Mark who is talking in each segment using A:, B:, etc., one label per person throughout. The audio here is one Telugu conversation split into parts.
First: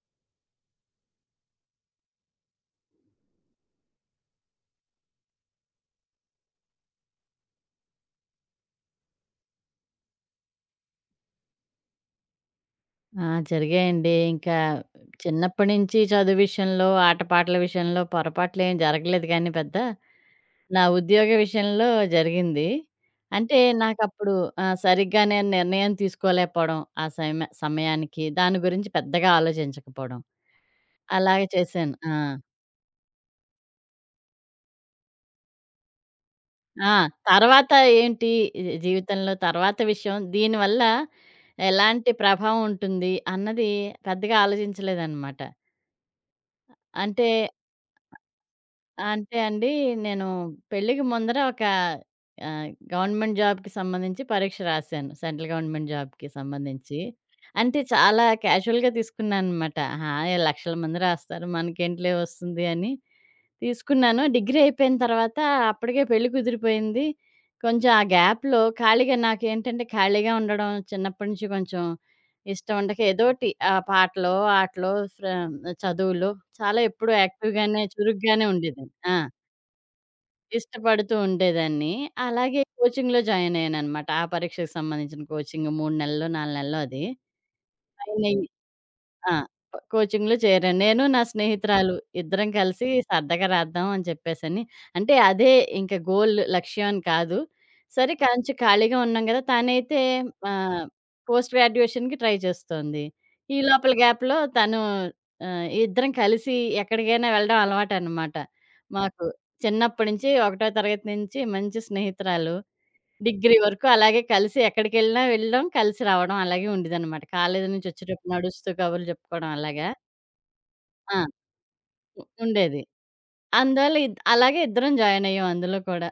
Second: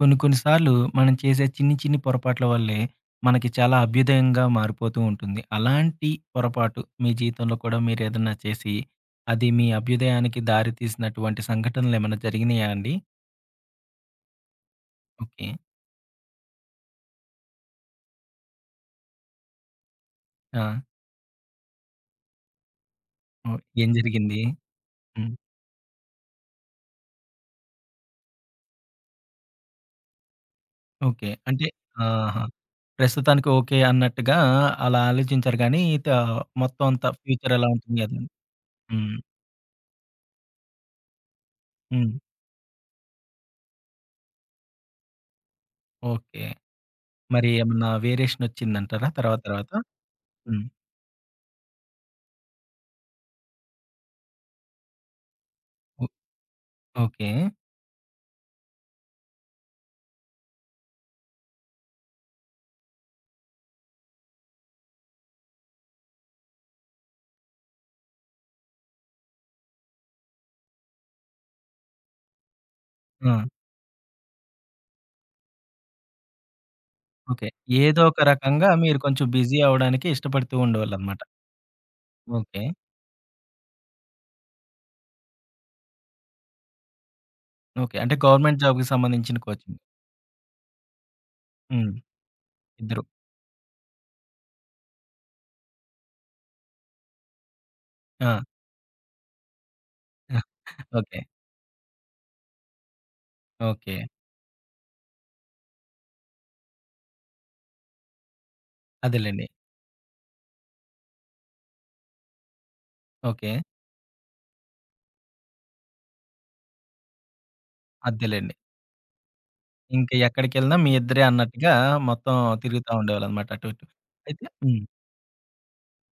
A: కొన్ని కొన్ని సార్లు మనం చేసే చిన్ని చిన్ని పొరపాట్ల వల్లే మనకి చాలా అభ్యుదయంగా మారిపోతూ ఉంటుంది. అలాంటి పొరపాటు మీ జీవితంలో కూడా మీరేదన్నా చేసి, అది మీ అభ్యుదయానికి దారి తీసినటువంటి సంఘటనలేమన్నా జరిగినాయా అండి?
B: ఆ! జరిగాయండి. ఇంకా
A: ఓకే.
B: చిన్నప్పటి నుంచి చదువు విషయంలో, ఆటపాటల విషయంలో పొరపాట్లేం జరగలేదు గానీ పెద్ద.
A: ఆ!
B: నా ఉద్యోగ విషయంలో జరిగింది. అంటే
A: ఓహ్! ఏం
B: నాకప్పుడు
A: జరిగింది?
B: సరిగ్గా
A: హ్మ్.
B: నేను నిర్ణయం తీసుకోలేకపోవడం ఆ సమయానికి. దాని గురించి పెద్దగా ఆలోచించకపోవడం.
A: ఓకే.
B: అలాగే
A: అంటే
B: చేశాను. ఆ!
A: ఆహా! ప్రస్తుతానికి ఓకే అన్నట్టుగా అలా ఆలోచించారు గానీ, మొత్తం
B: ఆ!
A: అంతా ఫ్యూచర్ ఎలా
B: తర్వాత
A: ఉంటుంది అది.
B: ఏంటి జీ
A: హ్మ్.
B: జీవితంలో తర్వాత విషయం దీనివల్ల
A: హ్మ్.
B: ఎలాంటి ప్రభావం ఉంటుంది అన్నది పెద్దగా ఆలోచించలేదనమాట.
A: ఓకే.
B: అంటే
A: మరి ఏమన్నా వేరియేషన్ వచ్చిందంటారా
B: అంటే
A: తర్వాత
B: అండి,
A: తర్వాత?
B: నేను
A: హ్మ్.
B: పెళ్ళికి ముందర ఒక గవర్నమెంట్ జాబ్‌కి సంబంధించి పరీక్ష రాశాను. సెంట్రల్ గవర్నమెంట్
A: ఓ
B: జాబ్‌కి సంబంధించి.
A: ఓకే.
B: అంటే చాలా క్యాజువల్‌గా తీసుకున్నాననమాట. ఆహా! లక్షల మంది రాస్తారు మనకేంటిలే వస్తుంది అని. తీసుకున్నాను. డిగ్రీ అయిపోయిన తర్వాత అప్పటికే పెళ్లి కుదిరిపోయింది. కొంచెం ఆ గ్యాప్‌లో ఖాళీగా నాకేంటంటే ఖాళీగా ఉండడం చిన్నప్పటి నుంచి కొంచెం ఇష్టం ఉండక
A: ఆ!
B: ఏదోటి పాటలో, ఆటలో, చదువులో చాలా ఎప్పుడూ
A: ఓకే.
B: యాక్టివ్‌గానే,
A: ఏదో ఒక
B: చురుగ్గానే
A: రకంగా
B: ఉండేదాన్ని.
A: మీరు
B: ఆ!
A: కొంచెం బిజీ అవ్వడానికి ఇష్టపడుతూ
B: ఇష్టపడుతూ
A: ఉండేవాళ్ళనమాట.
B: ఉండేదాన్ని. అలాగే
A: ఓకే.
B: కోచింగ్‌లో జాయిన్ అయ్యాననమాట. ఆ పరీక్షకు సంబంధించిన కోచింగ్ 3 నెలలో, 4 నెలలో అది.
A: ఓకే. అంటే
B: జాయిన్ అయ్యి
A: గవర్నమెంట్ జాబ్‌కి
B: ఆ!
A: సంబంధించిన కోచింగ్.
B: కోచింగ్‌లో చేరాను. నేను, నా
A: హ్మ్.
B: స్నేహితురాలు ఇద్దరం కలిసి
A: ఇద్దరు.
B: సరదాగా రాద్దాం అని చెప్పేసని. అంటే అదే ఇంక గోల్ లక్ష్యం అని కాదు. సరే
A: ఆ!
B: కొంచెం ఖాళీగా ఉన్నాం గదా! తనైతే ఆహ్,
A: ఓకే.
B: పోస్ట్ గ్రాడ్యుయేషన్‌కి ట్రై చేస్తోంది. ఈ లోపల
A: ఓకే.
B: గ్యాప్‌లో తను ఇద్దరం కలిసి ఎక్కడికైనా వెళ్ళడం అలవాటనమాట. మాకు
A: అదేలెండి.
B: చిన్నప్పటి నుంచి, ఒకటో తరగతి నుంచి మంచి స్నేహితురాలు.
A: ఓకే.
B: డిగ్రీ వరకు అలాగే కలిసి ఎక్కడికెళ్ళినా వెళ్ళడం, కలిసి రావడం అలాగే ఉండేదనమాట. కాలేజీ నుంచి వచ్చేటప్పుడు
A: అదేలెండి.
B: నడుస్తూ కబుర్లు చెప్పుకోవడం అలాగా.
A: ఇంక ఎక్కడికెళ్ళినా మీ
B: ఆ!
A: ఇద్దరే అన్నట్టుగా
B: ఉ
A: మొత్తం
B: ఉండేది.
A: తిరుగుతా ఉండేవాళ్ళనమాట అటు ఇటు.
B: అందువల్ల
A: అయితే
B: అలాగే
A: హ్మ్.
B: ఇద్దరం జాయిన్ అయ్యాం అందులో కూడా.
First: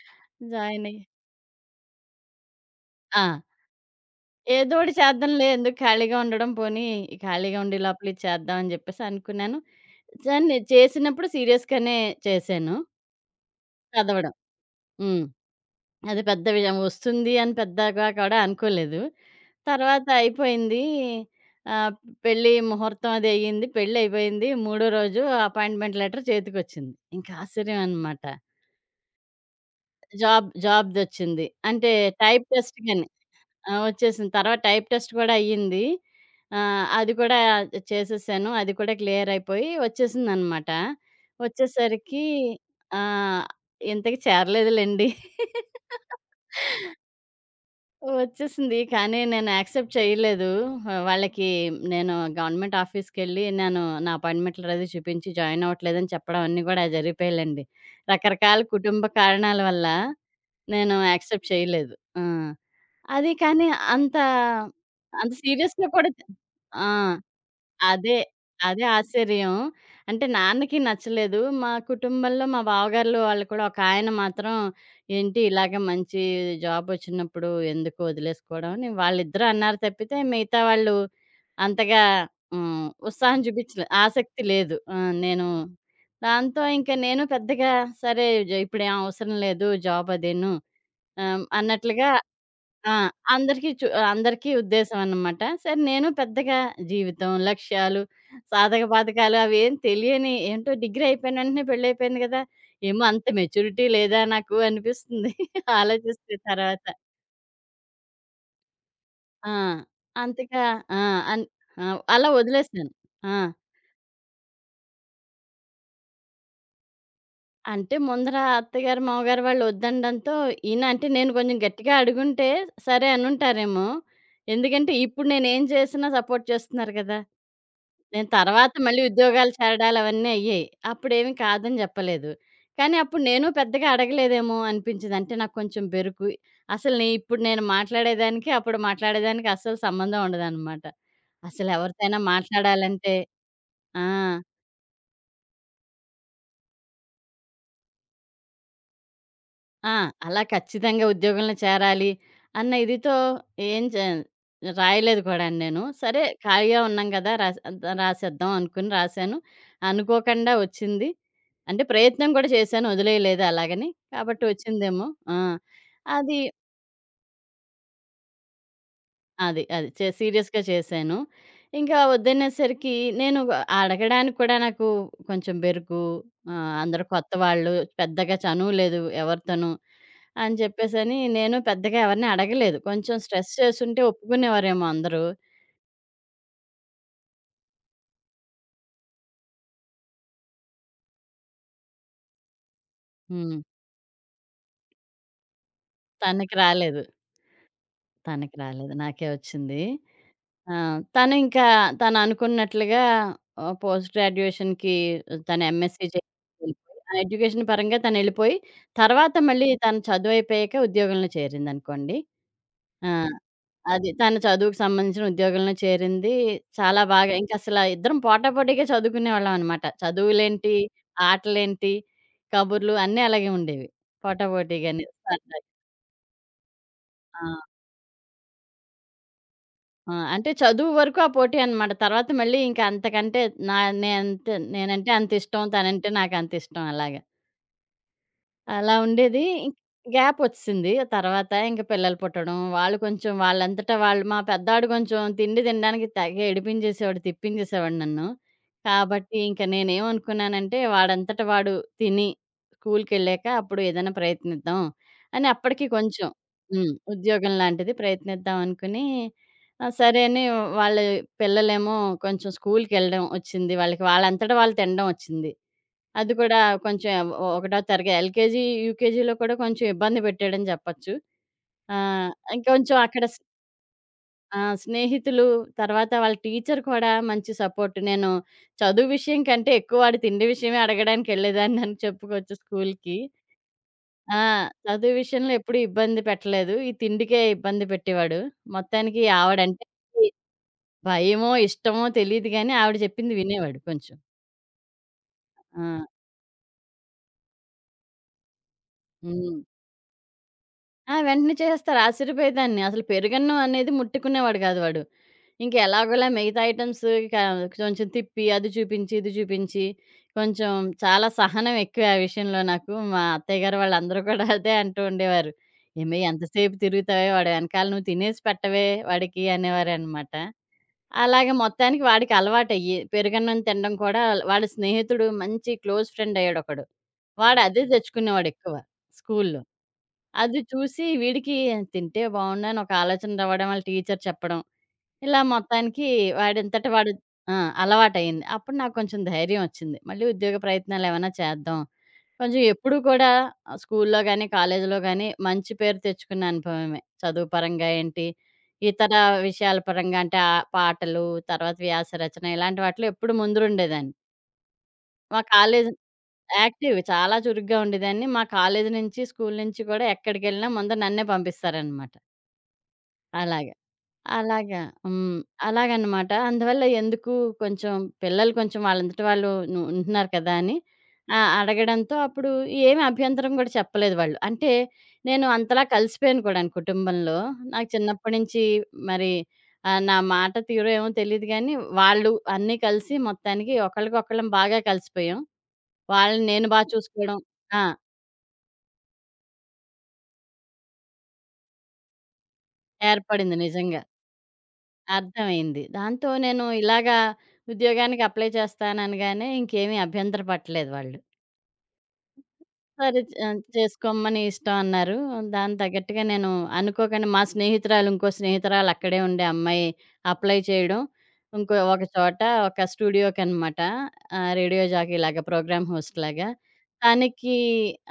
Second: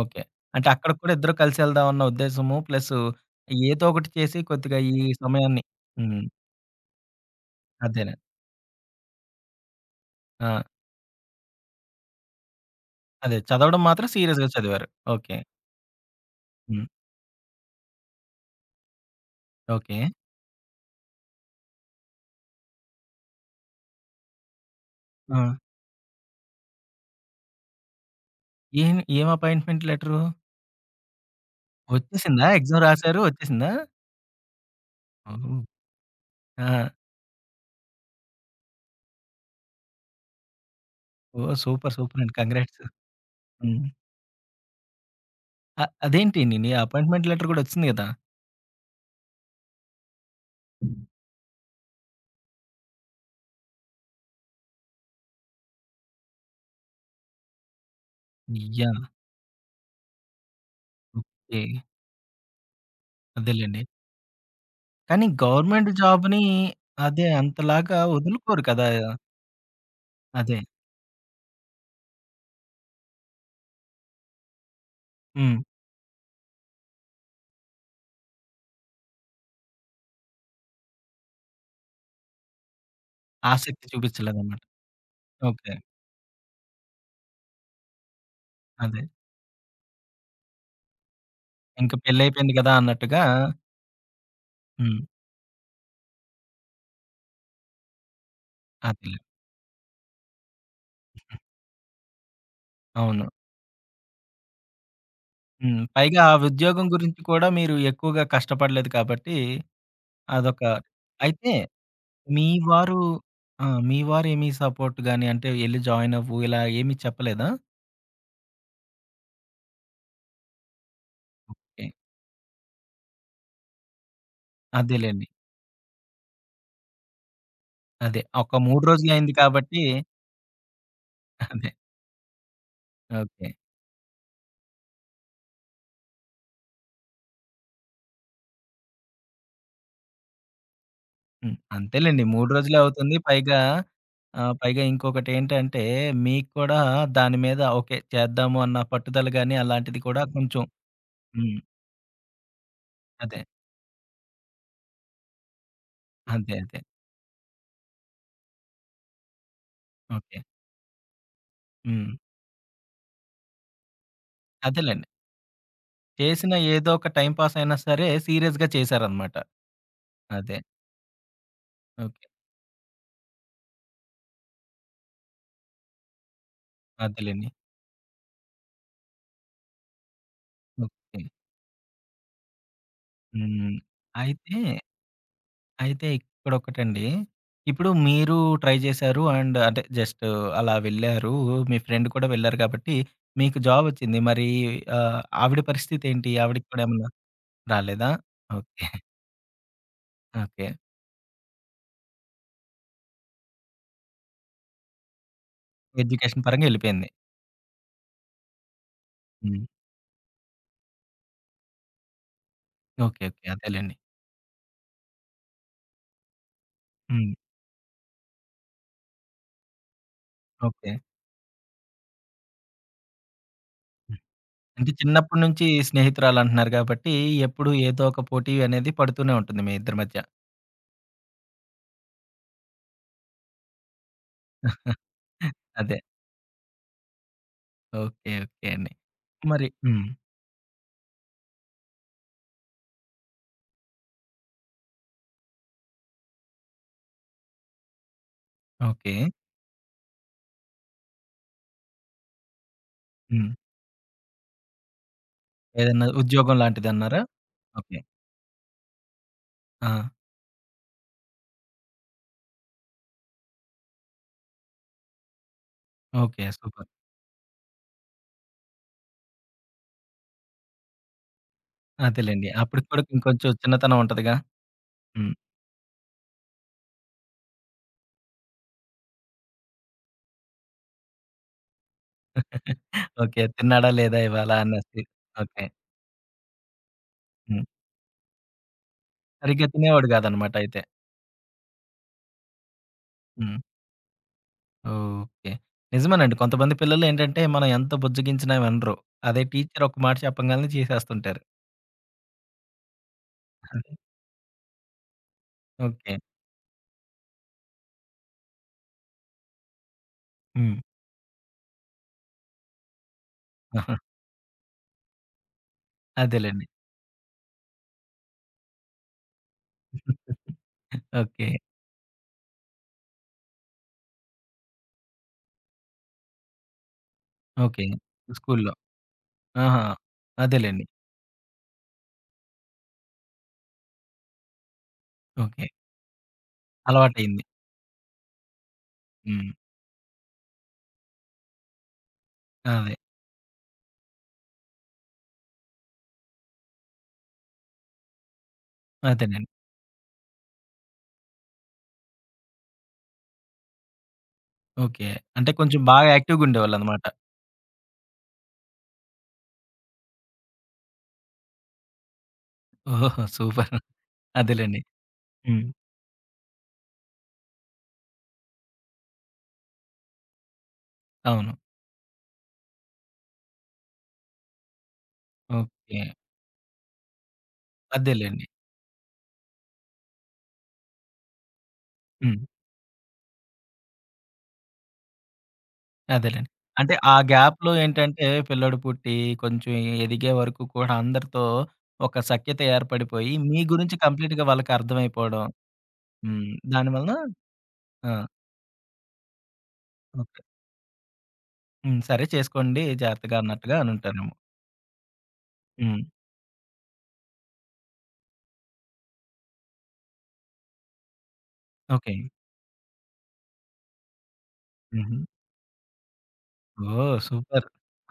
A: ఓకే. అంటే
B: జాయిన్
A: అక్కడికి
B: అయ్యి
A: కూడా ఇద్దరు కలిసి వెళ్దాం అన్న ఉద్దేశము ప్లస్
B: ఆ!
A: ఏదో ఒకటి చేసి కొద్దిగా
B: ఏదోకటి
A: ఈ
B: చేద్దాంలే
A: సమయాన్ని
B: ఎందుకు ఖాళీగా
A: హ్మ్.
B: ఉండడం, పోనీ ఈ ఖాళీగా ఉండే లోపల
A: అదేలే.
B: ఇది చేద్దాం అని చెప్పేసి అనుకున్నాను. దాన్ని
A: ఆ!
B: చేసినప్పుడు సీరియస్‌గానే చేశాను
A: అదే చదవడం మాత్రం
B: చదవడం.
A: సీరియస్‌గా చదివారు.
B: హ్మ్.
A: ఓకే.
B: అది పెద్ద విషయం.
A: హ్మ్.
B: వస్తుంది అని పెద్దగా కూడా అనుకోలేదు.
A: ఓకే.
B: తర్వాత అయిపోయింది. ఆహ్, పెళ్లి ముహూర్తం అది అయ్యింది. పెళ్లయిపోయింది. మూడో రోజు
A: ఆ!
B: అపాయింట్‌మెంట్ లెటర్ చేతికొచ్చింది. ఇంకా ఆశ్చర్యం అనమాట.
A: ఏం ఏం అపాయింట్‌మెంట్ లెటరు?
B: జాబ్‌దొచ్చింది. అంటే టైప్
A: వచ్చేసిందా? ఎగ్జామ్
B: టెస్ట్‌కని.
A: రాసారు వచ్చేసిందా?
B: ఆ! వచ్చేసింది. తర్వాత టైప్ టెస్ట్ కూడా
A: అవును.
B: అయ్యింది.
A: ఆ!
B: అది కూడా చేసేసాను. అది కూడా క్లియర్ అయిపోయి వచ్చేసిందనమాట.
A: ఓహ్! సూపర్. సూపర్
B: వచ్చేసరికి
A: అండి. కంగ్రాట్స్.
B: ఆ!
A: హ్మ్.
B: ఇంతకి చేరలేదులెండి.
A: అదేంటండి అపాయింట్‌మెంట్ లెటర్ కూడా వచ్చింది కదా!
B: వచ్చేసింది. కానీ నేను యాక్సెప్ట్ చేయలేదు. వాళ్ళకి నేను గవర్నమెంట్ ఆఫీస్‌కెళ్ళి నేను నా అపాయింట్‌మెంట్‌లు అది చూపించి జాయిన్ అవ్వట్లేదని చెప్పడం అన్నీ గూడా జరిగిపోయాయిలెండి. రకరకాల
A: యాహ్!
B: కుటుంబ కారణాల వల్ల నేను యాక్సెప్ట్
A: ఓకే.
B: చేయలేదు. ఆ! అది కానీ
A: అదేలెండి.
B: అంత,
A: కానీ
B: అంత
A: గవర్నమెంట్
B: సీరియస్‌గా కూడా
A: జాబ్‌ని
B: ఆ!
A: అదే అంతలాగా
B: అదే.
A: వదులుకోరు
B: అదే
A: కదా!
B: ఆశ్చర్యం. అంటే
A: అదే.
B: నాన్నకి నచ్చలేదు. మా కుటుంబంలో మా బావగారులు వాళ్ళు కూడా ఒకాయన మాత్రం ఏంటి
A: హ్మ్.
B: ఇలాగ మంచి జాబొచ్చినప్పుడు ఎందుకు వదిలేసుకోవడం అని వాళ్ళిద్దరూ అన్నారు తప్పితే మిగతా వాళ్ళు అంతగా హ్మ్. ఉత్సాహం
A: ఆసక్తి
B: చూపించలే. ఆసక్తి
A: చూపించలేదన్నమాట.
B: లేదు. ఆ! నేను
A: ఓకే.
B: దాంతో ఇంక నేను పెద్దగా సరే జ ఇప్పుడేం
A: అదే.
B: అవసరం లేదు జాబ్ అదీను
A: ఇంక
B: అన్నట్లుగా
A: పెళ్లయిపోయింది కదా!
B: ఆ!
A: అన్నట్టుగా
B: అందరికీ చు అందరికీ ఉద్దేశం
A: హ్మ్.
B: అన్నమాట. సరే నేను పెద్దగా జీవితం, లక్ష్యాలు, సాధక
A: అదేలే.
B: బాధకాలు అవేం తెలియని ఏంటో డిగ్రీ అయిపోయిన వెంటనే పెళ్ళైపోయింది కదా! ఏమో
A: అవును.
B: అంత మెచ్యూరిటీ లేదా నాకు అనిపిస్తుంది
A: హ్మ్. పైగా ఆ
B: ఆలోచిస్తే
A: ఉద్యోగం
B: తర్వాత.
A: గురించి కూడా మీరు ఎక్కువగా కష్టపడలేదు కాబట్టి
B: ఆ!
A: అదొక
B: అంతగా ఆ! అన్
A: అయితే
B: ఆ! అలా
A: మీ
B: వదిలేసాను.
A: వారు
B: ఆ!
A: ఆ! మీ వారేమి సపోర్ట్ గాని, అంటే ఎళ్లి జాయిన్ అవ్వు ఇలా ఏమి చెప్పలేదా?
B: అంటే ముందర అత్తగారు, మామగారు వాళ్ళు వద్దనడంతో ఈయన అంటే నేను కొంచెం
A: ఓకే.
B: గట్టిగా అడుగుంటే సరే అనుంటారేమో. ఎందుకంటే
A: అదేలెండి.
B: ఇప్పుడు నేనేం చేసినా సపోర్ట్ చేస్తున్నారు కదా!
A: అదే.
B: నేను
A: ఒక
B: తర్వాత
A: 3
B: మళ్ళీ
A: రోజులయింది
B: ఉద్యోగాలు
A: కాబట్టి
B: చేరడాలు అవన్నీ అయ్యాయి. అప్పుడేమి
A: అదే.
B: కాదని జెప్పలేదు. కానీ అప్పుడు నేను
A: ఓకే.
B: పెద్దగా అడగలేదేమో అనిపించింది. అంటే నాకు కొంచెం బెరుకు. అసలు ఇప్పుడు నేను మాట్లాడేదానికి, అప్పుడు మాట్లాడేదానికి అస్సలు సంబంధం ఉండదనమాట.
A: హ్మ్.
B: అసలెవరితోనైనా
A: అంతేలెండి. 3 రోజులే
B: మాట్లాడాలంటే
A: అవుతుంది. పైగా
B: ఆ!
A: ఆహ్, పైగా ఇంకొకటేంటంటే మీకు కూడా దాని మీద ఓకే. చేద్దాము అన్న పట్టుదల గాని
B: ఆ!
A: అలాంటిది కూడా
B: అలా
A: కొంచెం
B: ఖచ్చితంగా ఉద్యోగంలో
A: హ్మ్.
B: చేరాలి అన్న ఇదితో
A: అదే.
B: ఏం చే రాయలేదు కూడాను నేను. సరే
A: అదే. అదే.
B: ఖాళీగా ఉన్నాం కదా! రాసేద్దాం అనుకుని రాశాను.
A: ఓకే.
B: అనుకోకుండా వచ్చింది. అంటే
A: హ్మ్.
B: ప్రయత్నం కూడా చేశాను వదిలేయలేదు అలాగని. కాబట్టి
A: అదేలెండి.
B: వచ్చిందేమో. ఆ! అది
A: చేసిన ఏదో ఒక టైమ్ పాస్ అయినా సరే సీరియస్‌గా చేశారనమాట.
B: అది.
A: అదే.
B: సీరియస్‌గా చేశాను. ఇంకా
A: ఓకే.
B: వద్దనేసరికి నేను అడగడానికి కూడా నాకు కొంచెం బెరుకు, అందరూ
A: అదేలెండి.
B: కొత్తవాళ్ళు, పెద్దగా చనువు లేదు ఎవరితోనూ అని చెప్పేసని
A: ఓకే.
B: నేను పెద్దగా ఎవరిని అడగలేదు. కొంచెం స్ట్రెస్
A: హ్మ్.
B: చేసుంటే
A: అయితే,
B: ఒప్పుకునేవారేమో అందరూ.
A: అయితే ఇక్కడొకటండి. ఇప్పుడు మీరు ట్రై చేశారు అండ్ అంటే జస్ట్ అలా వెళ్లారు. మీ ఫ్రెండ్ కూడా వెళ్లారు కాబట్టి మీకు
B: హ్మ్.
A: జాబొచ్చింది. మరి ఆవిడ పరిస్థితేంటి?
B: తనకి
A: ఆవిడకి కూడా
B: రాలేదు.
A: ఏమన్నా రాలేదా?
B: తనకి
A: ఓకే.
B: రాలేదు. నాకే వచ్చింది.
A: ఓకే.
B: ఆ! తను ఇంకా తననుకున్నట్లుగా పోస్ట్ గ్రాడ్యుయేషన్‌కి తను ఎంఎస్సీ చేసి
A: ఎడ్యుకేషన్ పరంగా
B: వెళ్ళిపోయి,
A: ఎళ్ళిపోయింది.
B: ఆ ఎడ్యుకేషన్ పరంగా తనెళ్ళిపోయి, తర్వాత
A: హ్మ్.
B: మళ్ళీ తను చదువయిపోయాక ఉద్యోగంలో చేరిందనుకోండి. ఆ!
A: ఓకే. ఓకే. అదేలెండి.
B: అది తన చదువుకు సంబంధించిన ఉద్యోగంలో చేరింది. చాలా
A: హ్మ్.
B: బాగా ఇంకసల ఇద్దరం పోటాపోటీగా చదువుకునేవాళ్ళమనమాట. చదువులేంటి,
A: ఓకే.
B: ఆటలేంటి, కబుర్లు అన్నీ అలాగే ఉండేవి.
A: అంటే
B: పోటాపోటీగానే
A: చిన్నప్పటి
B: సరదాగా.
A: నుంచి స్నేహితురాలంటున్నారు కాబట్టి
B: ఆ!
A: ఎప్పుడు ఏదో ఒక పోటీ అనేది పడుతూనే ఉంటుంది మీ ఇద్దరి
B: ఆ!
A: మధ్య.
B: అంటే చదువు వరకు ఆ పోటీ అనమాట. తర్వాత మళ్ళీ ఇంకా అంతకంటే నా నేనంటే నేనంటే అంతిష్టం.
A: అదే.
B: తనంటే నాకంతిష్టం అలాగ.
A: ఓకే. ఓకే అండి.
B: అలా ఉండేది.
A: మరి హ్మ్.
B: గ్యాపొచ్చేసింది. తర్వాత ఇంక పిల్లలు పుట్టడం, వాళ్ళు కొంచెం వాళ్ళంతట వాళ్ళు మా పెద్దాడు కొంచెం తిండి తినడానికి తెగ ఏడిపించేసేవాడు, తిప్పించేసేవాడు నన్ను.
A: ఓకే.
B: కాబట్టి ఇంక నేనేమనుకున్నానంటే, వాడంతట వాడు తిని స్కూల్‌కెళ్ళాక
A: హ్మ్.
B: అప్పుడు ఏదైనా ప్రయత్నిద్దాం అని అప్పటికి
A: ఏదన్నా
B: కొంచెం
A: ఉద్యోగం
B: హ్మ్.
A: లాంటిదన్నారా?
B: ఉద్యోగం లాంటిది
A: ఓకే.
B: ప్రయత్నిద్దాం అనుకుని
A: ఆ!
B: సరే అని వాళ్ళ పిల్లలేమో కొంచెం స్కూల్‌కెళ్ళడం ఒచ్చింది. వాళ్ళకి వాళ్ళంతట వాళ్ళు తినడం ఒచ్చింది. అది
A: ఓకే.
B: కూడా
A: సూపర్.
B: కొంచెం ఒ ఒకటో తరగ ఎల్‌కేజీ, యూకేజీలో కూడా కొంచెం ఇబ్బంది పెట్టాడని చెప్పొచ్చు.
A: అదేలెండి. అప్పటికి
B: ఇంకొంచెం
A: కూడా
B: అక్కడ
A: ఇంకొంచెం చిన్నతనం ఉంటదిగా.
B: ఆ!
A: హ్మ్.
B: స్నేహితులు, తర్వాత వాళ్ళ టీచర్ కూడా మంచి సపోర్ట్. నేను చదువు విషయం కంటే ఎక్కువ వాడి తిండి విషయమే అడగడానికెళ్ళేదాన్నని చెప్పుకోవచ్చు స్కూల్‌కి.
A: ఓకే. తిన్నాడా లేదా
B: ఆ!
A: ఇవాళ అనేసి.
B: చదువు విషయంలో
A: ఓకే.
B: ఎప్పుడూ ఇబ్బంది పెట్టలేదు. ఈ తిండికే
A: హ్మ్.
B: ఇబ్బంది పెట్టేవాడు. మొత్తానికి
A: సరిగ్గా
B: ఆవిడంటే
A: తినేవాడు కాదనమాట అయితే.
B: భయమో, ఇష్టమో తెలీదు గానీ ఆవిడ చెప్పింది
A: హ్మ్.
B: వినేవాడు కొంచెం.
A: ఓకే.
B: ఆ!
A: నిజమేనండి. కొంతమంది పిల్లలేంటంటే, మనం ఎంత బుజ్జగించినా వినరు. అదే
B: హ్మ్.
A: టీచర్ ఒక మాట చెప్పంగాల్నే
B: ఆ!
A: చేసేస్తుంటారు.
B: వెంటనే చేసేస్తారు. ఆశ్చర్యపోయేదాన్ని. అసలు పెరుగన్నం అనేది ముట్టుకునేవాడు కాదు వాడు. ఇంక
A: ఓకే.
B: ఎలాగోలా మిగతా ఐటెమ్స్ క కొంచెం తిప్పి, అది చూపించి, ఇది చూపించి, కొంచెం
A: హ్మ్.
B: చాలా సహనం ఎక్కువే ఆ విషయంలో నాకు. మా అత్తయ్య గారు వాళ్ళందరూ కూడా అదే అంటూ ఉండేవారు. "ఏమే
A: అదేలెండి.
B: ఎంతసేపు తిరుగుతావే, వాడి వెనకాల నువ్వు తినేసి పెట్టవే వాడికి" అనేవారనమాట.
A: ఓకే.
B: అలాగే మొత్తానికి వాడికి అలవాటయ్యి పెరుగన్నం తినడం కూడా వాడి స్నేహితుడు మంచి క్లోజ్ ఫ్రెండ్ అయ్యాడొకడు. వాడు అదే
A: ఓకే.
B: తెచ్చుకునేవాడు
A: స్కూల్‌లో.
B: ఎక్కువ స్కూల్‌లో.
A: ఆహా!
B: అది
A: అదేలెండి.
B: చూసి వీడికి తింటే బావుండు అని ఒక ఆలోచన రావడం, వాళ్ళ టీచర్ చెప్పడం. ఇలా
A: ఓకే.
B: మొత్తానికి వాడంతట వాడు
A: అలవాటయింది.
B: ఆ! అలవాటయింది. అప్పుడు నాకు కొంచెం
A: హ్మ్.
B: ధైర్యం వచ్చింది. మళ్ళీ ఉద్యోగ ప్రయత్నాలేవన్నా చేద్దాం. కొంచెం
A: అదే.
B: ఎప్పుడూ కూడా స్కూల్లో గానీ, కాలేజీలో గానీ మంచి పేరు తెచ్చుకున్న అనుభవమే. చదువు పరంగా ఏంటి, ఇతర
A: అదేనండి.
B: విషయాల పరంగా అంటే పాటలు, తర్వాత వ్యాస రచన ఇలాంటి వాటిలో ఎప్పుడు ముందుండేదాన్ని.
A: ఓకే.
B: మా
A: అంటే కొంచెం
B: కాలేజ్
A: బాగా
B: యాక్టివ్.
A: యాక్టివ్‌గుండేవాళ్ళనమాట.
B: చాలా చురుగ్గా ఉండేదాన్ని. మా కాలేజీ నుంచి, స్కూలు నుంచి కూడా ఎక్కడికెళ్ళినా ముందు నన్నే పంపిస్తారనమాట.
A: ఓహో!
B: అలాగ.
A: సూపర్.
B: అలాగా
A: అదేలెండి.
B: హ్మ్.
A: హ్మ్.
B: అలాగనమాట. అందువల్ల ఎందుకు కొంచెం పిల్లలు కొంచెం వాళ్ళంతట వాళ్ళు ఉంటున్నారు కదా! అని
A: అవును.
B: అడగడంతో అప్పుడు ఏమి అభ్యంతరం కూడా చెప్పలేదు వాళ్ళు. అంటే నేను అంతలా
A: ఓకే.
B: కలిసిపోయాను కూడాను కుటుంబంలో. నాకు చిన్నప్పటి
A: అదేలెండి.
B: నుంచి మరి నా మాట తీరో ఏమో తెలీదు గానీ, వాళ్ళు
A: హ్మ్.
B: అన్నీ కలిసి మొత్తానికి ఒకళ్ళకొకళ్ళం బాగా కలిసిపోయాం. వాళ్ళని
A: అదేలెండి.
B: నేను బా
A: అంటే ఆ
B: చూసుకోవడం.
A: గ్యాప్‌లో
B: ఆ!
A: ఏంటంటే పిల్లోడు పుట్టి కొంచెం ఎదిగే వరకు కూడా అందరితో ఒక సఖ్యత ఏర్పడిపోయి
B: ఏర్పడింది
A: మీ గురించి
B: నిజంగా.
A: కంప్లీట్‌గా వాళ్ళకి అర్థమైపోవడం.
B: అర్థమైంది. దాంతో
A: హ్మ్.
B: నేను
A: దానివలన
B: ఇలాగా
A: ఆ!
B: ఉద్యోగానికి అప్లై చేస్తాననగానే ఇంకేమీ
A: ఓకే.
B: అభ్యంతర పడలేదు వాళ్ళు.
A: హ్మ్. సరే చేసుకోండి
B: సరే చే
A: జాగ్రత్తగా
B: ఆ!
A: అన్నట్టుగా అనుంటారేమో.
B: చేసుకోమని ఇష్టం అన్నారు. దానికి
A: హ్మ్.
B: తగ్గట్టుగా నేను అనుకోకుండా మా స్నేహితురాలు, ఇంకో స్నేహితురాలు అక్కడే ఉండే అమ్మాయి అప్లై చేయడం. ఇంకో ఒక
A: ఓకే.
B: చోట ఒక స్టూడియోకనమాట. రేడియో
A: హుహు.
B: జాకీలాగా, ప్రోగ్రామ్ హోస్ట్‌లాగా.
A: ఓహ్!
B: తనకి
A: సూపర్.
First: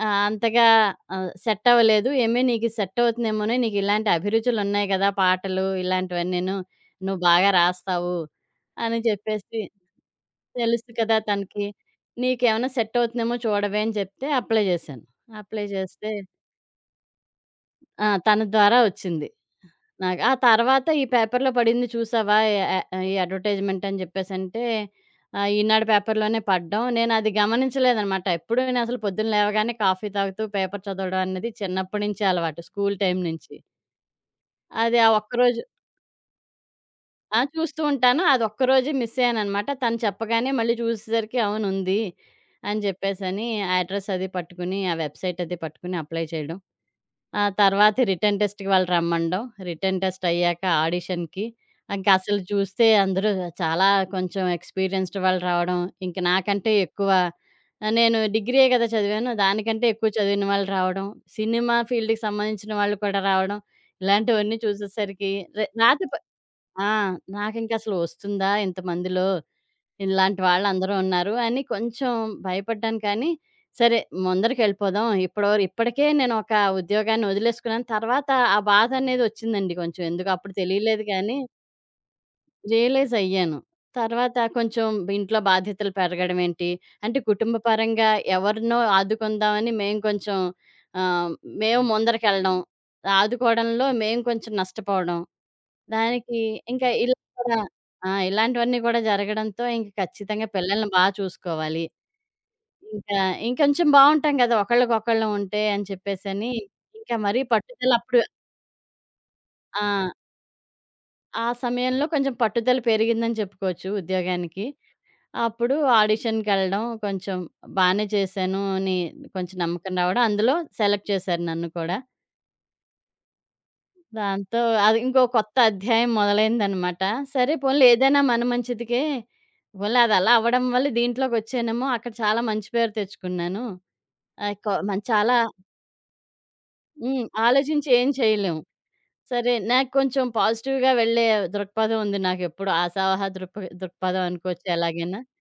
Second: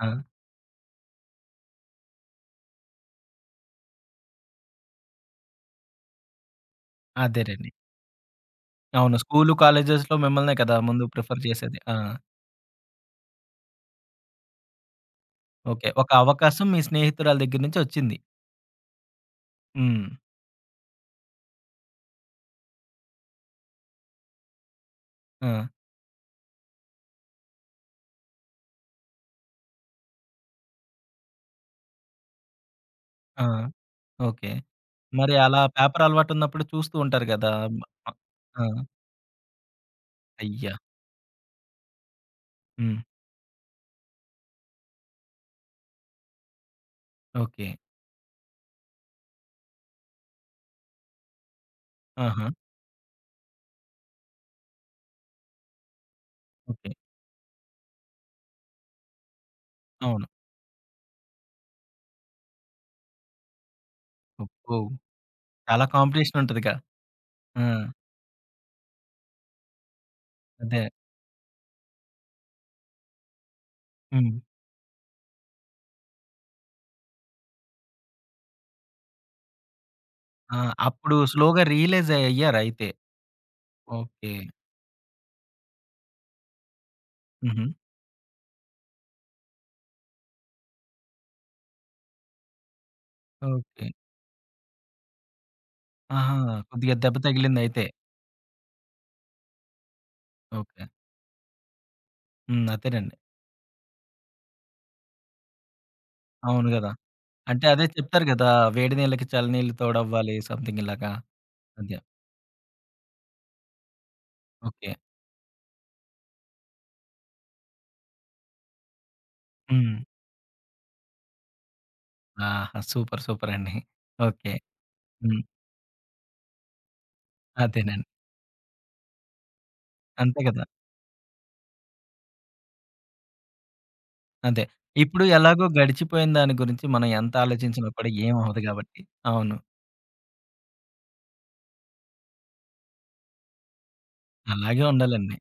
A: ఆ!
B: అంతగా సెట్ అవ్వలేదు. "ఏమే నీకు ఇది సెట్ అవుతుందేమోనే. నీకు ఇలాంటి అభిరుచులున్నాయి కదా! పాటలు ఇలాంటివన్నీను. నువ్వు బాగా
A: అదేలెండి.
B: రాస్తావు" అని
A: అవును. స్కూలు,
B: చెప్పేసి
A: కాలేజెస్‌లో మిమ్మల్నే కదా!
B: తెలుసు
A: ముందు
B: కదా
A: ప్రిఫర్
B: తనకి.
A: చేసేది. ఆ!
B: "నీకేమైనా సెట్ అవుతుందేమో చూడవే" అని చెప్తే అప్లై చేశాను. Apply
A: okay. ఒక
B: చేస్తే
A: అవకాశం మీ స్నేహితురాల దగ్గర నుంచి
B: ఆ!
A: వచ్చింది.
B: తన ద్వారా వచ్చింది.
A: హ్మ్.
B: నాకు ఆ తర్వాత ఈ పేపర్‌లో పడింది చూసావా? ఎ ఎ ఈ అడ్వర్టైజ్‌మెంట్ అని చెప్పేసంటే
A: ఆ!
B: ఈనాడు పేపర్‌లోనే పడ్డం. నేనది గమనించలేదనమాట. ఎప్పుడూ నేనసలు పొద్దున్న లేవగానే కాఫీ తాగుతూ పేపర్ చదవడం అనేది చిన్నప్పటి నుంచి అలవాటు. స్కూల్ టైమ్
A: ఆ!
B: నుంచి.
A: ఓకే.
B: అది ఆ
A: మరి అలా
B: ఒక్కరోజు
A: పేపర్ అలవాటున్నప్పుడు చూస్తూ ఉంటారు
B: ఆ!
A: గదా! మ
B: చూస్తూ ఉంటాను.
A: ఆ!
B: అదొక్కరోజే మిస్ అయ్యాననమాట. తను చెప్పగానే మళ్ళీ
A: అయ్యా!
B: చూసేసరికి అవును ఉంది అని
A: హ్మ్.
B: చెప్పేసని ఆ అడ్రెస్ అది పట్టుకుని, ఆ వెబ్‌సైట్ అది పట్టుకుని అప్లై చేయడం. ఆ
A: ఓకే.
B: తర్వాత రిటర్న్ టెస్ట్‌కి వాళ్ళు రమ్మనడం. రిటర్న్ టెస్ట్ అయ్యాక ఆడిషన్‌కి ఇంక అసలు
A: ఆహా!
B: చూస్తే అందరూ చాలా కొంచెం ఎక్స్‌పీరియన్స్‌డ్ వాళ్ళు రావడం. ఇంక నాకంటే
A: ఓకే.
B: ఎక్కువ నేను డిగ్రీయే కదా చదివాను. దానికంటే ఎక్కువ
A: అవును.
B: చదివిన వాళ్ళు రావడం. సినిమా ఫీల్డ్‌కి సంబంధించిన వాళ్ళు కూడా రావడం. ఇలాంటివన్నీ
A: అబ్బో!
B: చూసేసరికి రె
A: చాలా
B: రాతి ప
A: కాంపిటీషన్ ఉంటదిగా.
B: ఆ!
A: ఆ!
B: నాకింకసలు ఒస్తుందా ఇంతమందిలో, ఇలాంటి
A: అదే.
B: వాళ్ళందరూ ఉన్నారు అని కొంచెం భయపడ్డాను కానీ, సరే
A: హ్మ్.
B: ముందరికెళ్ళిపోదాం. ఇప్పటికే నేనొక ఉద్యోగాన్ని వదిలేసుకున్నాను. తర్వాత ఆ బాధనేదొచ్చిందండి కొంచెం. ఎందుకప్పుడు
A: ఆ!
B: తెలియలేదు
A: అప్పుడు
B: కానీ
A: స్లోగా రియలైజ్ అయ్యారయితే.
B: రియలైజ్ అయ్యాను.
A: ఓకే.
B: తర్వాత కొంచెం ఇంట్లో బాధ్యతలు పెరగడం ఏంటి, అంటే కుటుంబ
A: హుహు.
B: పరంగా ఎవరినో ఆదుకుందామని మేము కొంచెం ఆహ్, మేము ముందరకెళ్ళడం. ఆదుకోవడంలో
A: ఓకే.
B: మేము కొంచెం నష్టపోవడం.
A: ఆహా!
B: దానికి ఇంకా
A: కొద్దిగా దెబ్బ
B: ఇలా కూడా
A: తగిలిందయితే.
B: ఆ! ఇలాంటివన్నీ కూడా జరగడంతో ఇంక ఖచ్చితంగా
A: ఓకే.
B: పిల్లల్ని బా చూసుకోవాలి.
A: హ్మ్. అదేనండి.
B: ఇంకా ఇంకొంచెం బావుంటాం కదా! ఒకళ్ళకొకళ్ళం ఉంటే అని చెప్పేసని
A: అవును గదా!
B: ఇంకా మరీ
A: అంటే అదే
B: పట్టుదల అప్పుడు
A: చెప్తారు గదా! వేడి నీళ్ళకి చల్ల నీళ్ళు
B: ఆ!
A: తోడవ్వాలి సంథింగ్ ఇలాగా.
B: ఆ
A: అదే.
B: సమయంలో కొంచెం పట్టుదల పెరిగిందని చెప్పుకోవచ్చు ఉద్యోగానికి.
A: ఓకే.
B: అప్పుడు ఆడిషన్‌కెళ్ళడం కొంచెం బానే చేశాను అని కొంచెం నమ్మకం
A: హ్మ్.
B: రావడం. అందులో సెలెక్ట్ చేశారు నన్ను కూడా.
A: ఆహా! సూపర్. సూపర్ అండి. ఓకే.
B: దాంతో అది ఇంకో
A: హ్మ్.
B: కొత్త అధ్యాయం మొదలైందనమాట. సరే పోన్లే
A: అదేనండి.
B: ఏదైనా మన మంచిదికే. పోన్లే అది అలా
A: అంతే గదా!
B: అవ్వడం వల్ల దీంట్లోకొచ్చానేమో అక్కడ చాలా మంచి పేరు తెచ్చుకున్నాను. ఆహ్,
A: అదే.
B: కొ మన
A: ఇప్పుడు
B: చాలా
A: ఎలాగో గడిచిపోయిన దాని గురించి మనం
B: హ్మ్.
A: ఎంత ఆలోచించినా
B: ఆలోచించి
A: కూడా
B: ఏం
A: ఏం
B: చేయలేం.
A: అవ్వదు గాబట్టి.
B: సరే
A: అవును.
B: నాకు కొంచెం పాజిటివ్‌గా వెళ్ళే దృక్పథం ఉంది నాకెప్పుడు. ఆశావహ దృక్పథం అనుకోవచ్చు
A: అలాగే
B: ఎలాగైనా.
A: ఉండాలండి.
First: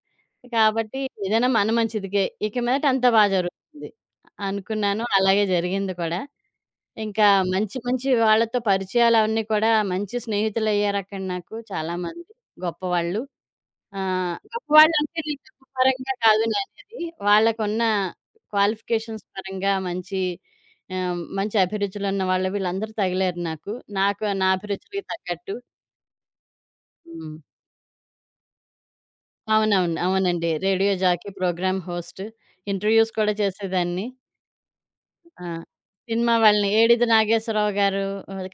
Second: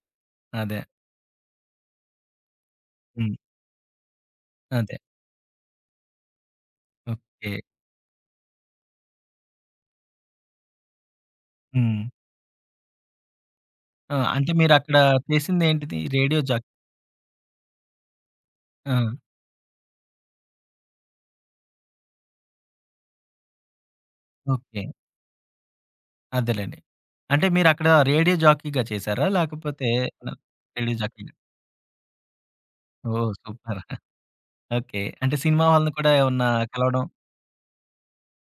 A: అదే.
B: కాబట్టి ఏదైనా మన మంచిదికే. ఇక మీదట అంతా బా
A: హ్మ్.
B: జరుగుతుంది.
A: అదే.
B: అనుకున్నాను. అలాగే జరిగింది కూడా. ఇంకా
A: ఓకే.
B: మంచి మంచి వాళ్ళతో పరిచయాలవన్నీ కూడా మంచి స్నేహితులయ్యారక్కడ నాకు
A: హ్మ్.
B: చాలామంది గొప్పవాళ్ళు.
A: ఆ! అంటే మీరక్కడ
B: గొప్పవాళ్ళంటే నేను డబ్బు
A: చేసిందేంటిది?
B: పరంగా
A: రేడియో
B: కాదు
A: జాకీ.
B: నేననేది. వాళ్ళకున్న
A: ఆ!
B: క్వాలిఫికేషన్స్ పరంగా మంచి మంచి అభిరుచులున్న వాళ్ళు వీళ్ళందరూ తగిలారు నాకు. నాకు నా
A: ఓకే.
B: అభిరుచులకి తగ్గట్టు.
A: అదేలెండి.
B: హ్మ్.
A: అంటే మీరక్కడ రేడియో జాకీగా చేసారా? లేకపోతే
B: అవునవును.
A: న
B: అవునండి. రేడియో
A: రేడియో
B: జాకీ,
A: జాకీగా.
B: Programme host, interviews
A: oh!
B: కూడా
A: సూపర్.
B: చేసేదాన్ని.
A: ఓకే. అంటే
B: ఆ!
A: సినిమా వాళ్ళని కూడా
B: సినిమా
A: ఏమన్నా
B: వాళ్ళని
A: కలవడం
B: 'ఏడిది నాగేశ్వరరావు' గారు,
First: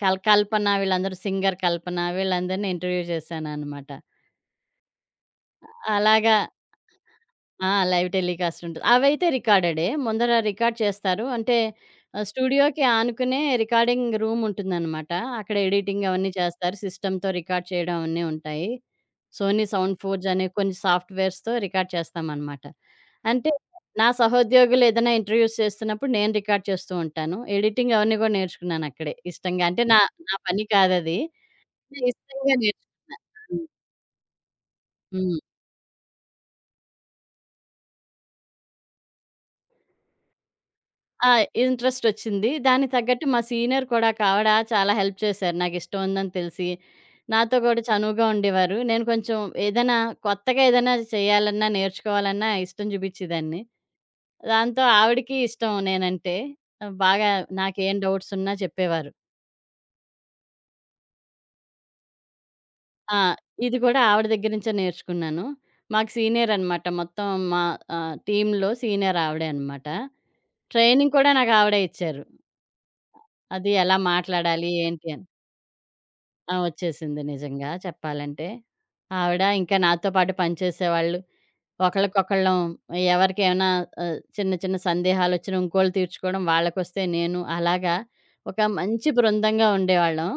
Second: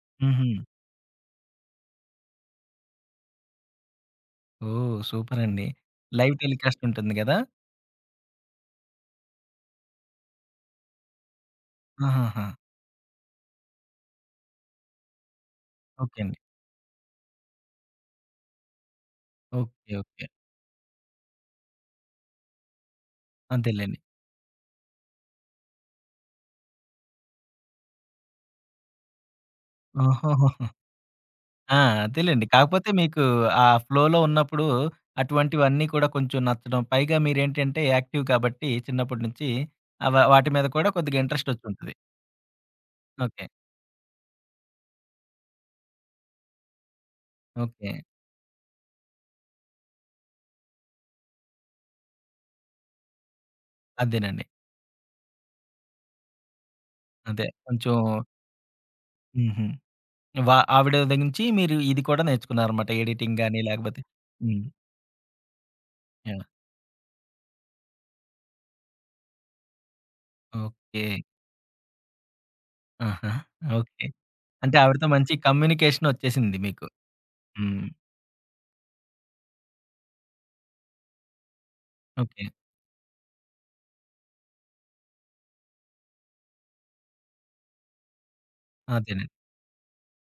A: హుహు.
B: కల్పన వీళ్ళందరూ సింగర్ కల్పన వీళ్ళందరిని ఇంటర్వ్యూ చేశాననమాట.
A: ఓహ్! సూపరండి. లైవ్
B: అలాగా
A: టెలికాస్ట్ ఉంటుంది గదా!
B: ఆ! లైవ్ టెలికాస్ట్ ఉంటది. అవైతే రికార్డెడే. ముందర రికార్డ్ చేస్తారు. అంటే
A: ఆహాహా!
B: స్టూడియోకి ఆనుకునే రికార్డింగ్ రూమ్ ఉంటుందనమాట. అక్కడ ఎడిటింగ్
A: ఓకే
B: అవన్నీ
A: అండి.
B: చేస్తారు. సిస్టమ్‌తో రికార్డ్ చేయడం అవన్నీ ఉంటాయి. Sony
A: okay.
B: Sound
A: okay.
B: Forge అనే కొన్ని సాఫ్ట్‌వేర్స్‌తో రికార్డ్ చేస్తామనమాట. అంటే
A: అంతేలెండి.
B: నా సహోద్యోగులు ఏదైనా ఇంటర్‌వ్యూస్ చేస్తున్నప్పుడు నేను రికార్డ్ చేస్తూ ఉంటాను. ఎడిటింగ్ అవన్నీ కూడా నేర్చుకున్నానక్కడే ఇష్టంగా. అంటే నా నా
A: ఓహోహోహో!
B: పని కాదది.
A: ఆ!
B: నేను
A: అదేలెండి.
B: ఇష్టంగా
A: కాకపోతే
B: నేర్చుకున్నా.
A: మీకు
B: హ్మ్.
A: ఆ ఫ్లోలో ఉన్నప్పుడు
B: హ్మ్.
A: అటువంటివన్నీ కూడా కొంచెం నచ్చడం, పైగా మీరేంటంటే యాక్టివ్ కాబట్టి చిన్నప్పటి నుంచి వాటి మీద కూడా కొద్దిగా
B: ఆ!
A: ఇంట్రెస్ట్ వచ్చుంటది.
B: ఇంట్రెస్టొచ్చింది. దానికి తగ్గట్టు మా
A: ఓకే.
B: సీనియర్ కూడా ఒక ఆవిడ చాలా హెల్ప్ చేశారు నాకిష్టం ఉందని తెలిసి. నాతో గూడా
A: ఓకే.
B: చనువుగా ఉండేవారు. నేను కొంచెం ఏదైనా కొత్తగా ఏదైనా చేయాలన్నా, నేర్చుకోవాలన్నా ఇష్టం చూపిచ్చేదాన్ని.
A: అదేనండి.
B: దాంతో ఆవిడకి ఇష్టం నేనంటే. ఆహ్, బాగా
A: అదే. కొంచెం
B: నాకేం డౌట్స్ ఉన్నా చెప్పేవారు.
A: హుహు. ఆవిడ దగ్గర నుంచి మీరు ఇది కూడా నేర్చుకున్నారన్నమాట.
B: ఆ!
A: ఎడిటింగ్ గాని
B: ఇది కూడా
A: లేకపోతే
B: ఆవిడ దగ్గర
A: హ్మ్.
B: నుంచే నేర్చుకున్నాను. మాకు
A: యాహ్!
B: సీనియర్ అనమాట. మొత్తం మా టీమ్‌లో సీనియర్ ఆవిడే అనమాట.
A: ఓకే.
B: ట్రైనింగ్ కూడా నాకు ఆవిడే ఇచ్చారు.
A: ఆహా!
B: అది ఎలా
A: ఓకే.
B: మాట్లాడాలి?
A: అంటే
B: ఏంటి
A: ఆవిడతో
B: అని.
A: మంచి కమ్యూనికేషన్
B: ఆ!
A: ఒచ్చేసింది మీకు.
B: వచ్చేసింది నిజంగా
A: హ్మ్.
B: చెప్పాలంటే. ఆవిడ ఇంకా నాతో పాటు పనిచేసేవాళ్ళు.
A: ఓకే.
B: ఒకళ్ళకొకళ్ళం ఎవరికేమైనా చిన్న చిన్న సందేహాలొచ్చినా ఇంకోళ్ళు తీర్చుకోవడం, వాళ్ళకొస్తే నేను అలాగా ఒక మంచి
A: అదేనండి.
B: బృందంగా ఉండేవాళ్ళం.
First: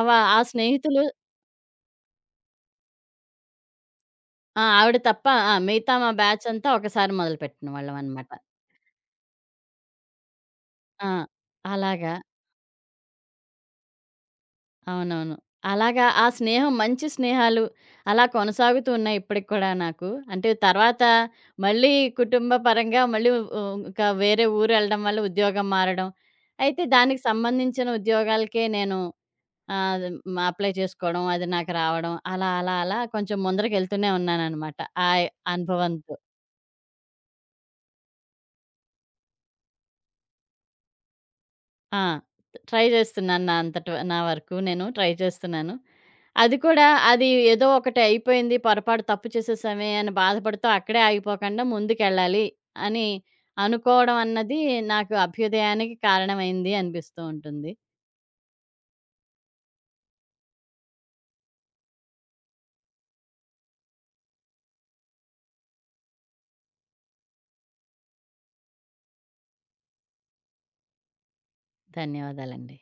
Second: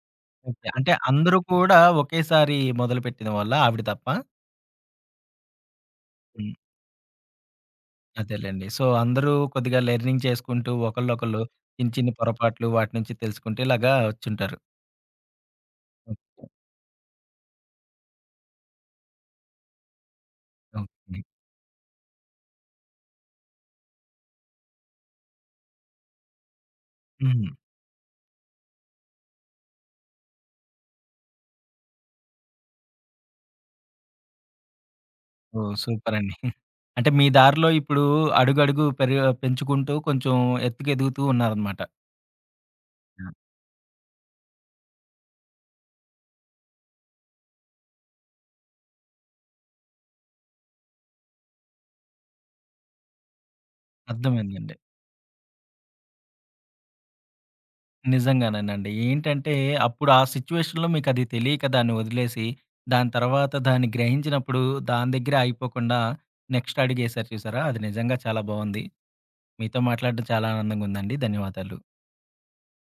B: అవ ఆ
A: ఓకే. అంటే
B: స్నేహితులు
A: అందరూ కూడా ఒకేసారి మొదలుపెట్టిన వాళ్ళ ఆవిడ తప్ప?
B: ఆ! ఆవిడ తప్ప ఆ! మిగతా మా బ్యాచ్
A: హ్మ్.
B: అంతా ఒకసారి మొదలుపెట్టిన వాళ్ళమనమాట.
A: అదేలెండి. సో, అందరూ కొద్దిగా లెర్నింగ్ చేసుకుంటూ
B: ఆ!
A: ఒకళ్ళొకళ్ళు చిన్న చిన్న
B: అలాగా.
A: పొరపాట్లు వాటి నుంచి తెలుసుకుంటూ ఇలాగా వచ్చుంటారు.
B: అవునవును. అలాగా ఆ
A: ఓకే.
B: స్నేహం మంచి స్నేహాలు అలా కొనసాగుతూ ఉన్నాయి ఇప్పటికి కూడా నాకు. అంటే తర్వాత
A: ఓకే.
B: మళ్ళీ కుటుంబ పరంగా మళ్ళీ ఇంకా వేరే ఊరెళ్ళడం వల్ల ఉద్యోగం మారడం. అయితే దానికి
A: హ్మ్.
B: సంబంధించిన ఉద్యోగాలకే నేను అది అప్లై చేసుకోవడం, అది నాకు రావడం అలా, అలా, అలా కొంచెం ముందరకెళ్తూనే ఉన్నాననమాట. ఆ ఎ
A: ఓహ్!
B: అనుభవంతో.
A: సూపరండి. అంటే మీ దారిలో ఇప్పుడు అడుగడుగు పెరుగు పెంచుకుంటూ కొంచెం ఎత్తుకు ఎదుగుతూ ఉన్నారనమాట.
B: ఆ! ట్రై
A: హ్మ్.
B: జేస్తున్నాను. నా అంతట నా వరకు నేను ట్రై చేస్తున్నాను. అది కూడా అది ఏదో ఒకటి అయిపోయింది, పొరపాటు తప్పు చేసేసామే అని బాధపడుతూ అక్కడే ఆగిపోకుండా ముందుకెళ్ళాలి అని అనుకోవడం అన్నది
A: అర్థమైందండి.
B: నాకు అభ్యుదయానికి కారణమైంది అనిపిస్తూ ఉంటుంది.
A: నిజంగానేనండి. ఏంటంటే అప్పుడు ఆ సిట్యుయేషన్‌లో మీకది తెలియక దాన్ని వదిలేసి, దాని తర్వాత దాన్ని గ్రహించినప్పుడు దాని దగ్గరే ఆగిపోకుండా నెక్స్ట్ అడుగేశారు చూసారా? అది నిజంగా చాలా బావుంది. మీతో మాట్లాడడం చాలా ఆనందంగా ఉందండి. ధన్యవాదాలు.
B: ధన్యవాదాలండి.